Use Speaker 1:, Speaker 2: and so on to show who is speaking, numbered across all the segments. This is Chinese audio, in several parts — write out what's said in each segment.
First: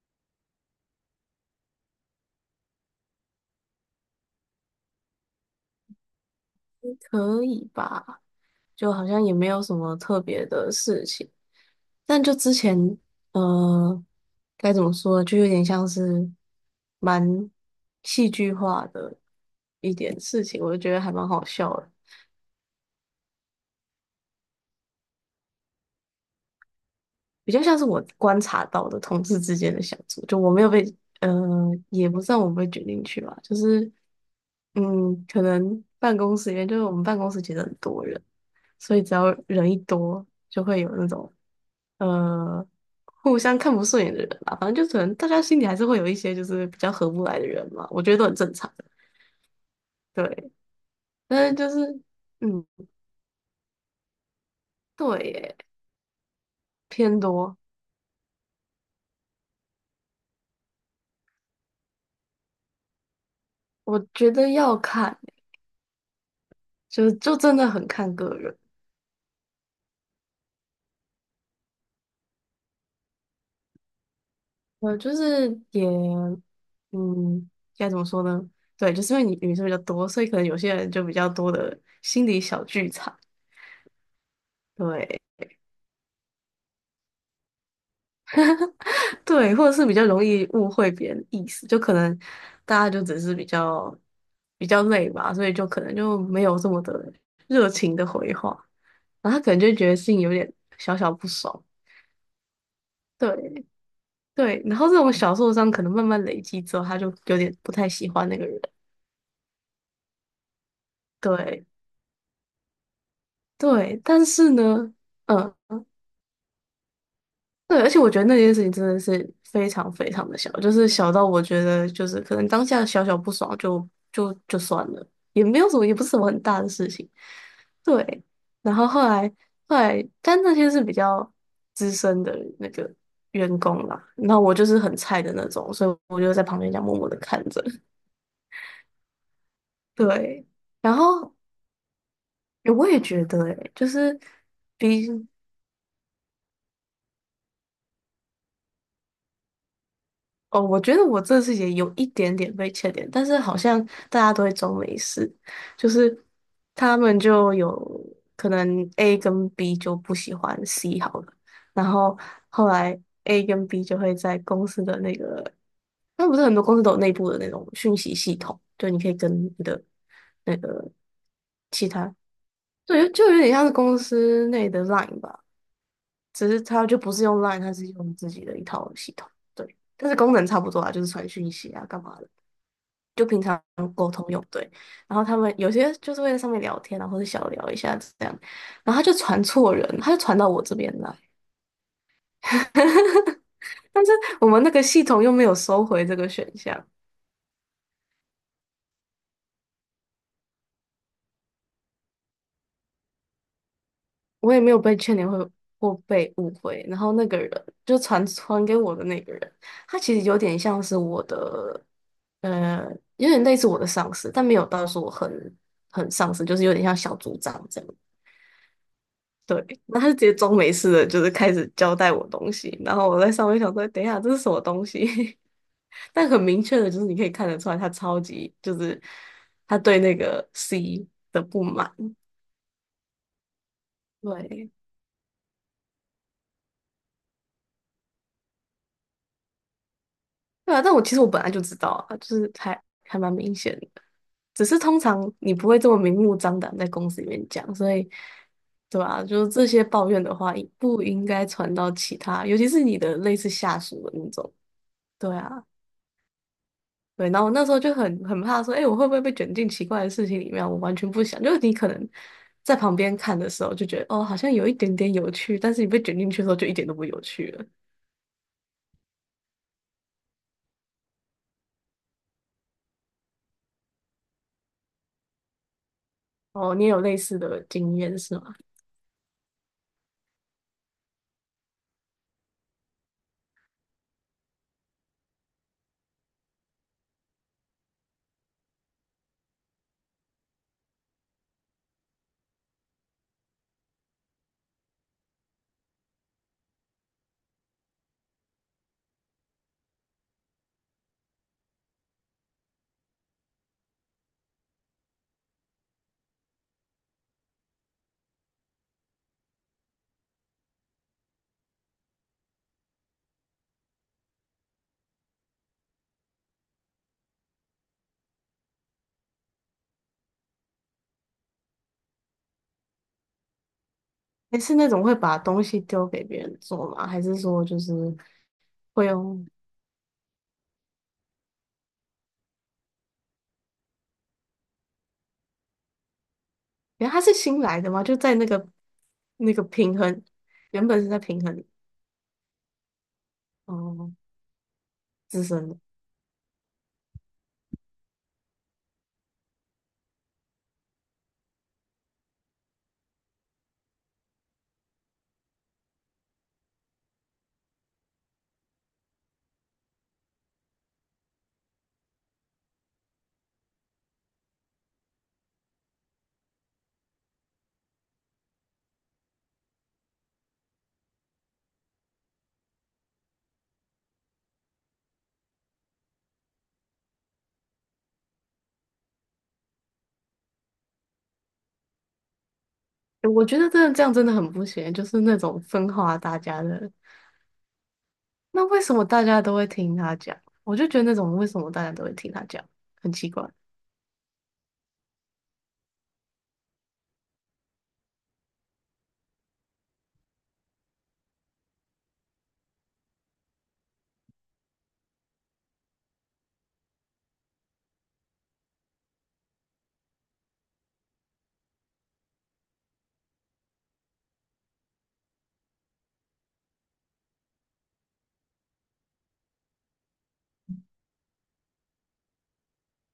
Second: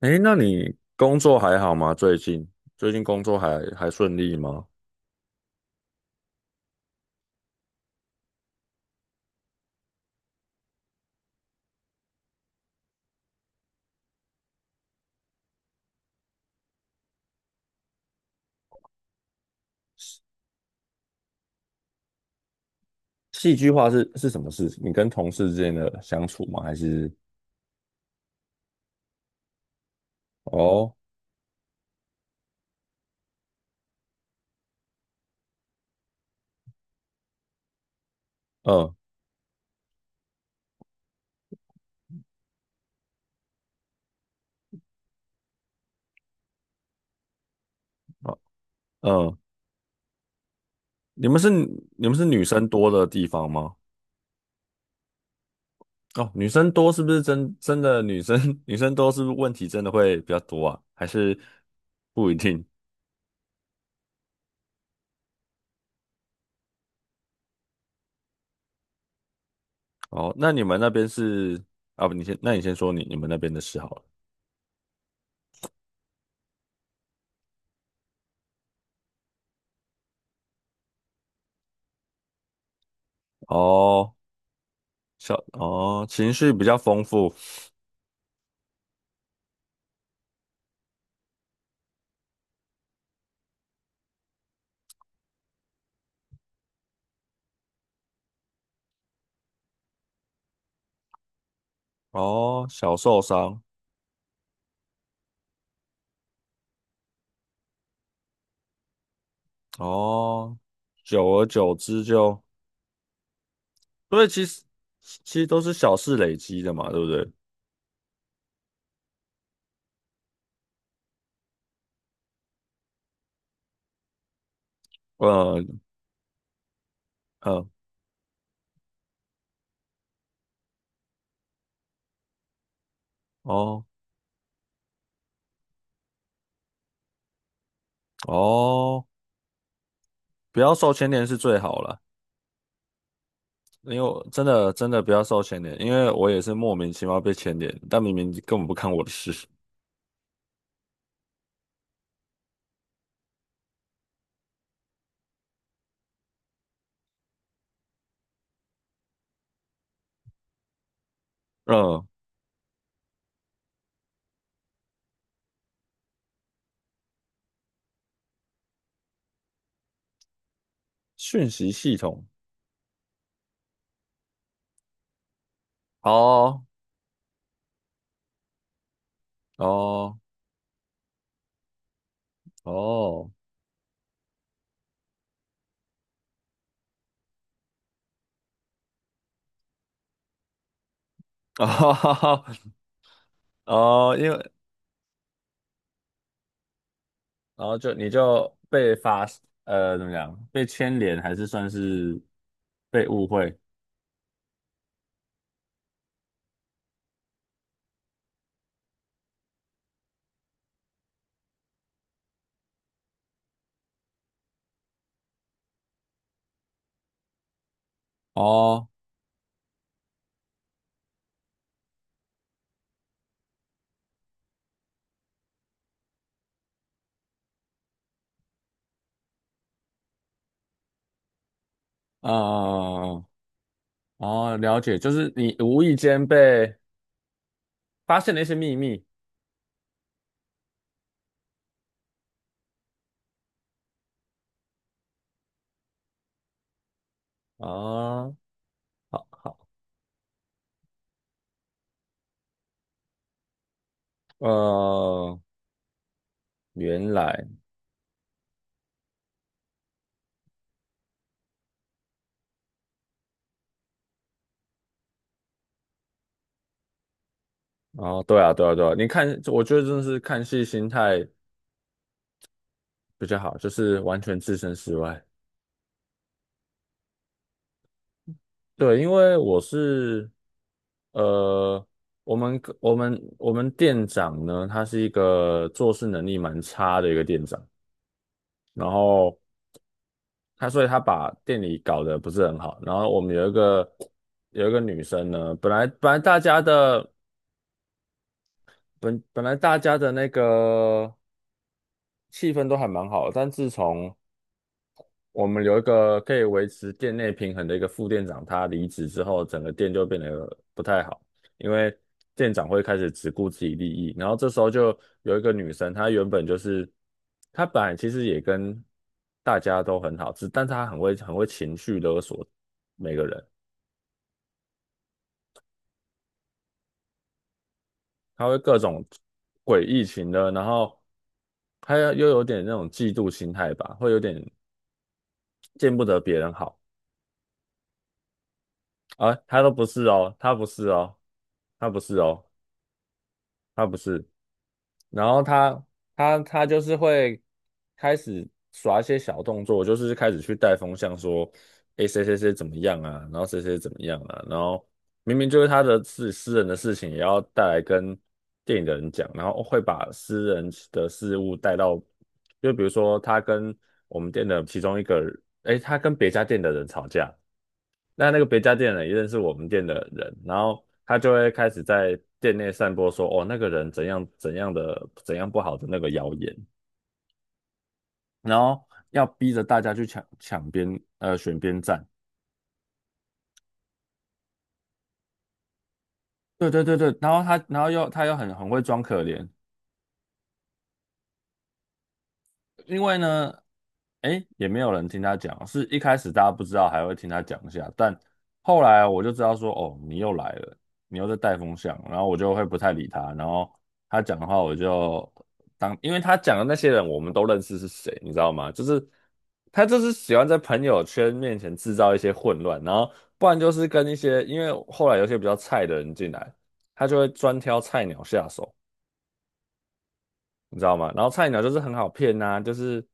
Speaker 1: 诶，那你工作还好吗？最近工作还顺利吗？
Speaker 2: 可以吧？就好像也没有什么特别的事情，但就之前，呃，该怎么说，就有点像是蛮戏剧化的一点事情，我就觉得还蛮好笑的，
Speaker 1: 戏剧化是什么事？情？你跟同事之间的相处吗？还是
Speaker 2: 比较像是我观察到的同志之间的相处，就我没有被，
Speaker 1: 哦，
Speaker 2: 呃，也不算我被卷进去吧，就是，嗯，可能办公室里面，就是我们办公室其实很多人。
Speaker 1: 嗯。
Speaker 2: 所以只要人一多，就会有那种呃互相看不顺眼的人吧。反正就可能大家心里还是会有一些就是比较合不来的人嘛，我觉得都很
Speaker 1: 哦。
Speaker 2: 正常。
Speaker 1: 嗯。
Speaker 2: 对，
Speaker 1: 你们
Speaker 2: 但
Speaker 1: 是
Speaker 2: 是就是
Speaker 1: 你们是女
Speaker 2: 嗯，
Speaker 1: 生多的地方吗？
Speaker 2: 对耶，
Speaker 1: 哦，女生多是不
Speaker 2: 偏
Speaker 1: 是真
Speaker 2: 多，
Speaker 1: 真的女生 女生多是不是问题真的会比较多啊？还是不一定？
Speaker 2: 我觉得要看，就真的很看个人。
Speaker 1: 哦，那你们那边是啊不，你先那你先说你们那边的事好了。
Speaker 2: 呃，就是也嗯，该怎么说呢？对，就是因为你女生比较多，所以可能有些人就比较多的心理小剧场。
Speaker 1: 哦，
Speaker 2: 对，
Speaker 1: 小哦，情绪比较丰富。
Speaker 2: 对，或者是比较容易误会别人意思，就可能大家就只是比较累吧，所以就可能就没有这么的热情的回话，然后他可能就觉得心里有点小小不爽。
Speaker 1: 哦，小受伤。
Speaker 2: 对对，然后这种小受伤可能慢慢累积之后，他就有点不太喜欢那个人。
Speaker 1: 哦，久而
Speaker 2: 对
Speaker 1: 久之就，
Speaker 2: 对，
Speaker 1: 所
Speaker 2: 但
Speaker 1: 以其
Speaker 2: 是
Speaker 1: 实
Speaker 2: 呢，
Speaker 1: 其实
Speaker 2: 嗯。
Speaker 1: 都是小事累积的嘛，对不对？
Speaker 2: 对，而且我觉得那件事情真的是非常非常的小，就是小到我觉得就是可能当下小小不爽就算了，也没
Speaker 1: 呃
Speaker 2: 有什么，也不是什么很大的事情。
Speaker 1: 呃，
Speaker 2: 对，然后后来，但那些是比较资深的那个员
Speaker 1: 哦。
Speaker 2: 工啦，那我就是很菜的那种，所以我就在旁边这样默默的看着。
Speaker 1: 哦，
Speaker 2: 对，
Speaker 1: 不要受
Speaker 2: 然
Speaker 1: 牵连
Speaker 2: 后
Speaker 1: 是最好了。
Speaker 2: 我也觉得、欸，就
Speaker 1: 因为
Speaker 2: 是
Speaker 1: 我真的
Speaker 2: 比
Speaker 1: 不要受牵连，因为我也是莫名其妙被牵连，但明明根本不看我的事。
Speaker 2: 哦，我觉得我这次也有一点点被欠点，但是好像大家都会装没事，就是他们就有可能 A 跟 B 就不喜欢 C 好了，然
Speaker 1: 嗯，
Speaker 2: 后后来 A 跟 B 就会在公司的那个，那不是很多公司都有内部的那种讯息系统，就你可以跟你的那个
Speaker 1: 讯息
Speaker 2: 其
Speaker 1: 系
Speaker 2: 他，
Speaker 1: 统。
Speaker 2: 对，就有点像是公司内的 Line 吧。只是
Speaker 1: 哦。
Speaker 2: 它就不是用 Line,它是用自己的一套系统，对，但是
Speaker 1: 哦。
Speaker 2: 功能差不多啊，就是传讯息啊，干嘛的，就
Speaker 1: 哦。
Speaker 2: 平常沟通用，对。然后他们有些就是会在上面聊天啊，或者小聊一下这样，然后他就传错人，他就传到我这边来，
Speaker 1: 哦。
Speaker 2: 但是
Speaker 1: 哦，因
Speaker 2: 我
Speaker 1: 为
Speaker 2: 们那个系统又没有收回这个选项，
Speaker 1: 然后就你就被发，怎么讲？被牵连还是算是被误会？
Speaker 2: 我也没有被劝勉会或被误会。然后那个人就传给我的那个人，他其实有点像是我的，呃，有点类似我的上司，但没有到说我很上司，就是有点像小组长这样。
Speaker 1: 哦，
Speaker 2: 对，那他就直接装没事的，就是开始交代我东西。然后我在上面想说，等一下这是什么东西？但很明确的就是，你可以看得出来，他超级就是他对那个 C 的不满。
Speaker 1: 嗯，哦，
Speaker 2: 对，
Speaker 1: 了解，就是你无意间被发现了一些秘密
Speaker 2: 对啊，但我其实我本来就知道啊，就是还蛮明显的，只是通常你不会这么明目张胆在公司里面讲，所以
Speaker 1: 啊，
Speaker 2: 对吧？就
Speaker 1: 好，
Speaker 2: 是这些抱怨的话，不应该传到其他，尤其是你的类似下属的那种。对
Speaker 1: 呃，
Speaker 2: 啊，
Speaker 1: 原
Speaker 2: 对，然
Speaker 1: 来，
Speaker 2: 后我那时候就很怕说，哎、我会不会被卷进奇怪的事情里面啊我完全不想，就是你可能在旁边看的时候就觉得，哦，好像有一点点有趣，但是你被卷进去的时候就一点都不有趣了。
Speaker 1: 哦，对啊，对啊，对啊，你看，我觉得真的是看戏心态比较好，就是完全置身事外。
Speaker 2: 哦，你也有类似的经验是吗？
Speaker 1: 对，因为我是呃，我们店长呢，他是一个做事能力蛮差的一个店长，然后他所以他把店里搞得不是很好。然后我们有一个女生呢，本来大家的本来大家的那个气氛都还蛮好，但自从我们有一个可以维持店内平衡的一个副店长，他离职之后，整个店就变得不太好。因为店长会开始只顾自己利益。然后这时候就有一个女生，她原本就是她本来其实也跟大家都很好，只但她很会情绪勒索每个人。
Speaker 2: 你是那种会把东西丢给别人做吗？还是说就是
Speaker 1: 她会各种
Speaker 2: 会用？
Speaker 1: 诡异情的，然后她又有点那种嫉妒心态吧，会有点见不得别人好。
Speaker 2: 哎，他是新来的嘛，就在那个
Speaker 1: 啊，
Speaker 2: 那
Speaker 1: 她
Speaker 2: 个
Speaker 1: 都不
Speaker 2: 平
Speaker 1: 是
Speaker 2: 衡，
Speaker 1: 哦，她不
Speaker 2: 原
Speaker 1: 是
Speaker 2: 本是
Speaker 1: 哦，
Speaker 2: 在平衡
Speaker 1: 她不是哦，他不
Speaker 2: 哦
Speaker 1: 是，然后
Speaker 2: 自身的。
Speaker 1: 他就是会开始耍一些小动作，就是开始去带风向说，诶，谁谁谁怎么样啊，然后谁谁怎么样啊，然后明明就是他的自私人的事情，也要带来跟电影的人讲，然后会把私人的事物带到，就比如说他跟我们店的其中一个，诶，他跟别家店的人吵架。那那个别家店的人也认识我们店的人，然后他就会开始在店内散播说，哦，那个人怎样怎样的怎样不好的那个谣言，然后要逼着大家去抢抢边呃选边站。
Speaker 2: 诶我觉得真的这样真的很不行，就是那种分化大家
Speaker 1: 对对
Speaker 2: 的。
Speaker 1: 对对，然后他又很
Speaker 2: 那
Speaker 1: 很
Speaker 2: 为
Speaker 1: 会
Speaker 2: 什
Speaker 1: 装
Speaker 2: 么
Speaker 1: 可
Speaker 2: 大家
Speaker 1: 怜。
Speaker 2: 都会听他讲？我就觉得那种为什么大家都会听他讲，
Speaker 1: 因
Speaker 2: 很
Speaker 1: 为
Speaker 2: 奇怪。
Speaker 1: 呢，哎，也没有人听他讲，是一开始大家不知道，还会听他讲一下，但后来我就知道说，哦，你又来了，你又在带风向，然后我就会不太理他，然后他讲的话我就当，因为他讲的那些人我们都认识是谁，你知道吗？就是他就是喜欢在朋友圈面前制造一些混乱，然后不然就是跟一些，因为后来有些比较菜的人进来，他就会专挑菜鸟下手，你知道吗？然后菜鸟就是很好骗呐、就是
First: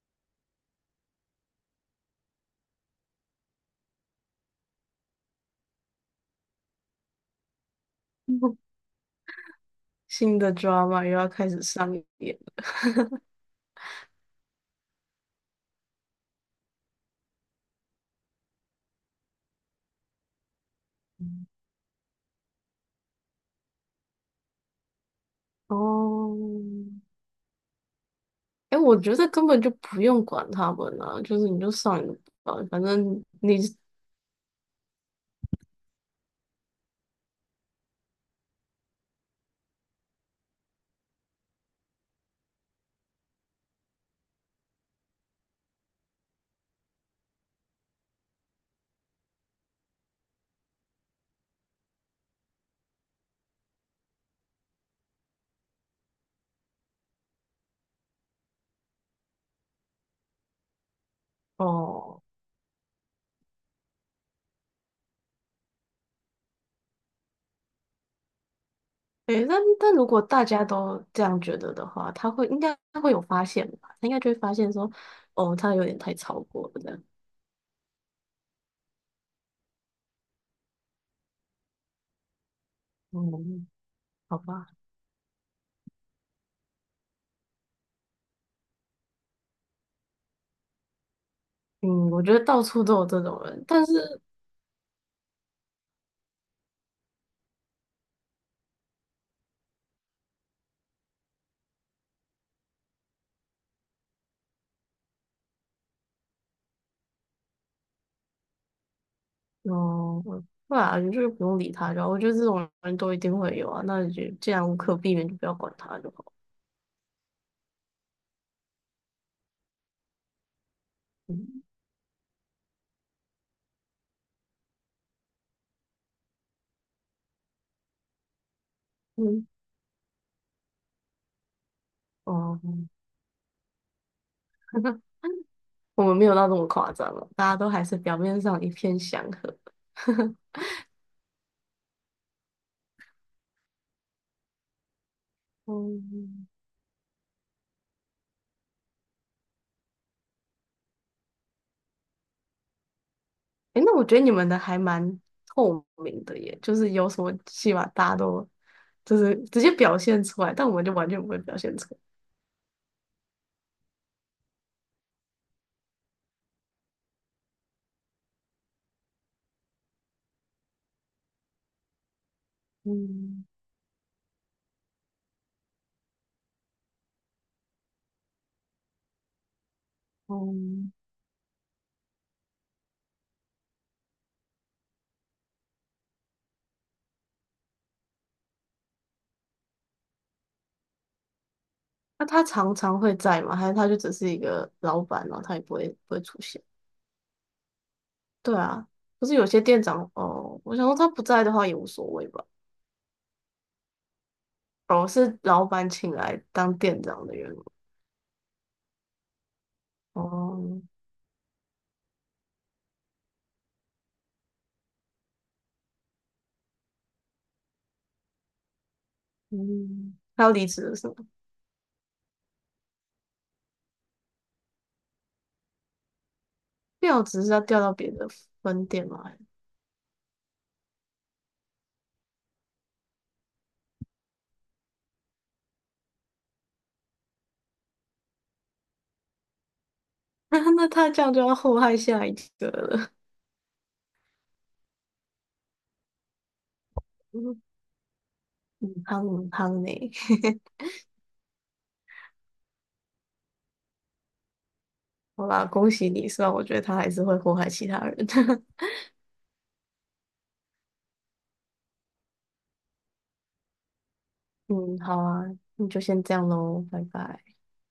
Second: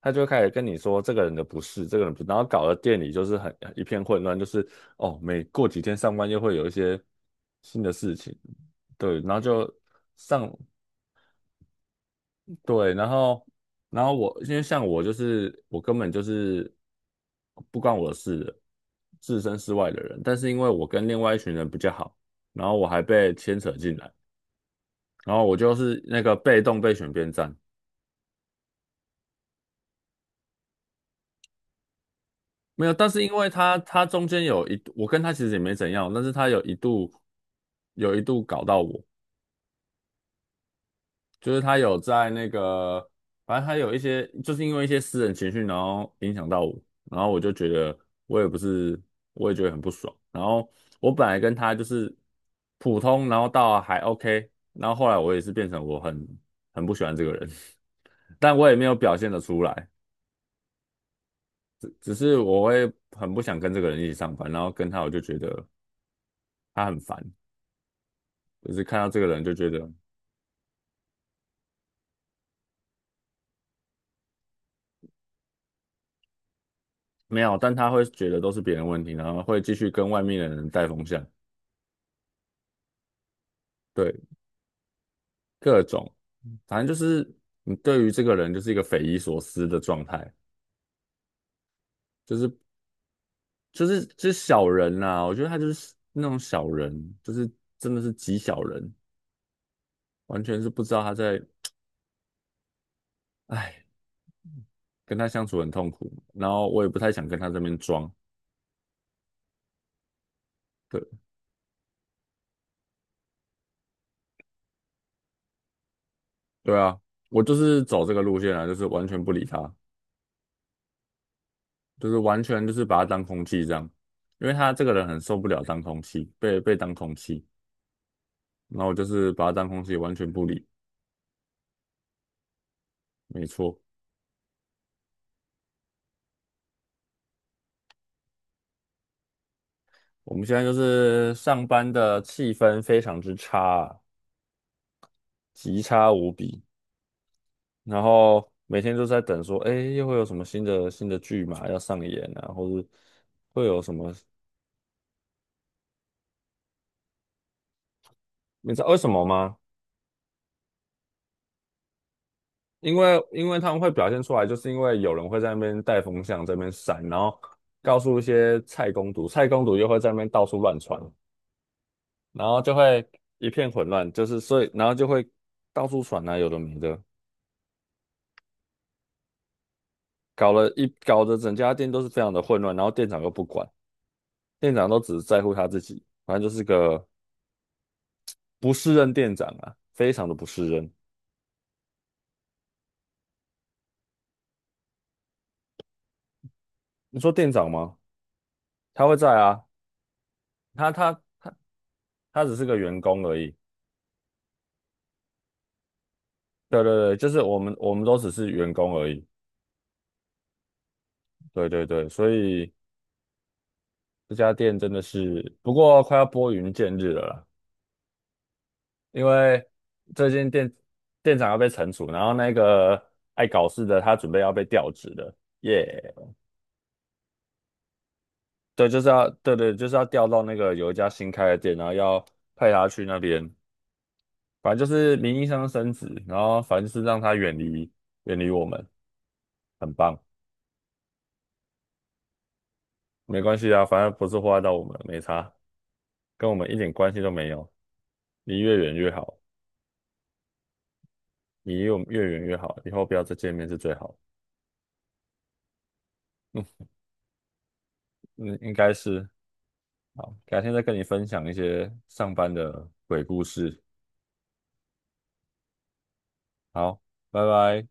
Speaker 1: 他就会开始跟你说这个人的不是，这个人不是，然后搞得店里就是很一片混乱，就是哦，每过几天上班又会有一些新的事情。对，然后就
Speaker 2: 新
Speaker 1: 上，
Speaker 2: 的 drama 又要开始上演了。
Speaker 1: 对，然后然后我因为像我就是我根本就是不关我的事的，置身事外的人，但是因为我跟另外一群人 比较好，然后我还被牵扯进来，然后我就是那个被动被
Speaker 2: 哦，
Speaker 1: 选边站。
Speaker 2: 哎，我觉得根本就不用管他们啊，就是你就上你的班反
Speaker 1: 没有，
Speaker 2: 正
Speaker 1: 但是因为
Speaker 2: 你
Speaker 1: 他他中间有一，我跟他其实也没怎样，但是他有一度搞到我，就是他有在那个，反正他有一些，就是因为一些私人情绪，然后影响到我，然后我就觉得我也不是，我也觉得很不爽。然后我本来跟他就是普通，然后到还 OK,然后后来我也是变成我很不喜欢这个人。但我也没有表现得出来，只
Speaker 2: 哦，
Speaker 1: 是我会很不想跟这个人一起上班，然后跟他我就觉得他很烦。就是看到这个人
Speaker 2: 哎，
Speaker 1: 就
Speaker 2: 但
Speaker 1: 觉得
Speaker 2: 但如果大家都这样觉得的话，他会应该他会有发现吧？他应该就会发现说，哦，他有点太超过了这样。
Speaker 1: 没有，但他会觉得都是别人问题，然后会继续跟外面的人带风向。
Speaker 2: 嗯，
Speaker 1: 对，
Speaker 2: 好吧，
Speaker 1: 各种，反正就是你对于这个人就是一个匪夷所思的状态。
Speaker 2: 嗯，我觉得到处都有这种人，但
Speaker 1: 就是
Speaker 2: 是
Speaker 1: 就是小人啦、我觉得他就是那种小人，就是真的是极小人，完全是不知道他在，哎，跟他相处很痛苦，然后我也不太想跟他这边装。
Speaker 2: 哦，我对啊，
Speaker 1: 对，
Speaker 2: 你就是不用理他就好。我觉得这种人都一定会有啊，那你就既然无可避免，就不要管他就好。
Speaker 1: 对啊，我就是走这个路线啊，就是完全不理他，
Speaker 2: 嗯
Speaker 1: 就是完全就是把他当空气这样，因为他这个人很受不了当空气，被当空气，然后我就是把
Speaker 2: 嗯，
Speaker 1: 他当空气，完全不理。
Speaker 2: 哦。
Speaker 1: 没错。
Speaker 2: 我们没有到这么夸张了，大家都还是表面上一片祥和。
Speaker 1: 我们现 在就是上班的气氛非常之差啊极差无
Speaker 2: 嗯，
Speaker 1: 比。然后每天都在等说，哎，又会有什么新的剧嘛要上演啊，或是会有
Speaker 2: 诶，
Speaker 1: 什
Speaker 2: 那我
Speaker 1: 么，
Speaker 2: 觉得你们的还蛮透明的耶，就是有什么戏码大家都
Speaker 1: 你知道为什
Speaker 2: 就
Speaker 1: 么
Speaker 2: 是
Speaker 1: 吗？
Speaker 2: 直接表现出来，但我们就完全不会表现出来。
Speaker 1: 因为他们会表现出来，就是因为有人会在那边带风向，在那边闪，然后告诉一些菜公主，菜公主又会在那边到处乱传，然后就会
Speaker 2: 嗯
Speaker 1: 一片混乱，就是所以然后就会到处传啊，有的没的，搞了一
Speaker 2: 嗯，
Speaker 1: 搞得整家店都是非常的混乱，然后店长又不管，店长都只在乎他自己，反正就是个不是任店长啊，非常的不是任。
Speaker 2: 那他常常会在吗？还是他就只是一个老板，然后他也不会不会出现？
Speaker 1: 你说店长吗？
Speaker 2: 对啊，
Speaker 1: 他会
Speaker 2: 可是
Speaker 1: 在
Speaker 2: 有些
Speaker 1: 啊，
Speaker 2: 店长哦，我想
Speaker 1: 他
Speaker 2: 说他
Speaker 1: 他
Speaker 2: 不在的话也无所谓
Speaker 1: 他
Speaker 2: 吧。
Speaker 1: 只是个员工而已。
Speaker 2: 哦，是老板请来当
Speaker 1: 对对
Speaker 2: 店
Speaker 1: 对，
Speaker 2: 长
Speaker 1: 就
Speaker 2: 的
Speaker 1: 是
Speaker 2: 员
Speaker 1: 我
Speaker 2: 工。
Speaker 1: 们我们都只是员工而已。
Speaker 2: 哦，
Speaker 1: 对对对，所以这家店真的是，不过快要拨云见日了啦，因为
Speaker 2: 嗯，
Speaker 1: 最
Speaker 2: 他
Speaker 1: 近
Speaker 2: 要离
Speaker 1: 店
Speaker 2: 职了是吗？
Speaker 1: 店长要被惩处，然后那个爱搞事的他准备要被调职的，耶、
Speaker 2: 调职是要调到别的分
Speaker 1: 对，就是
Speaker 2: 店吗？
Speaker 1: 要，对对，就是要调到那个有一家新开的店，然后要派他去那边，反正就是名义上升职，然后反正就是让他远离我们，很棒。
Speaker 2: 那他这样就要祸害下一个了。
Speaker 1: 没关系啊，反正不是祸害到我们，没差，跟我们一点关系都没
Speaker 2: 嗯，
Speaker 1: 有，离越远
Speaker 2: 嗯
Speaker 1: 越
Speaker 2: 汤
Speaker 1: 好。
Speaker 2: 嗯汤呢？
Speaker 1: 离我们越远越好，以后不要再见面是最好。
Speaker 2: 好啦，恭喜你，虽然我觉得他还是会祸害其他人。
Speaker 1: 嗯，应 该是。好，改天再跟你分享一些上班的鬼故事。
Speaker 2: 嗯，好啊，那就先这样喽，
Speaker 1: 好，
Speaker 2: 拜拜。
Speaker 1: 拜拜。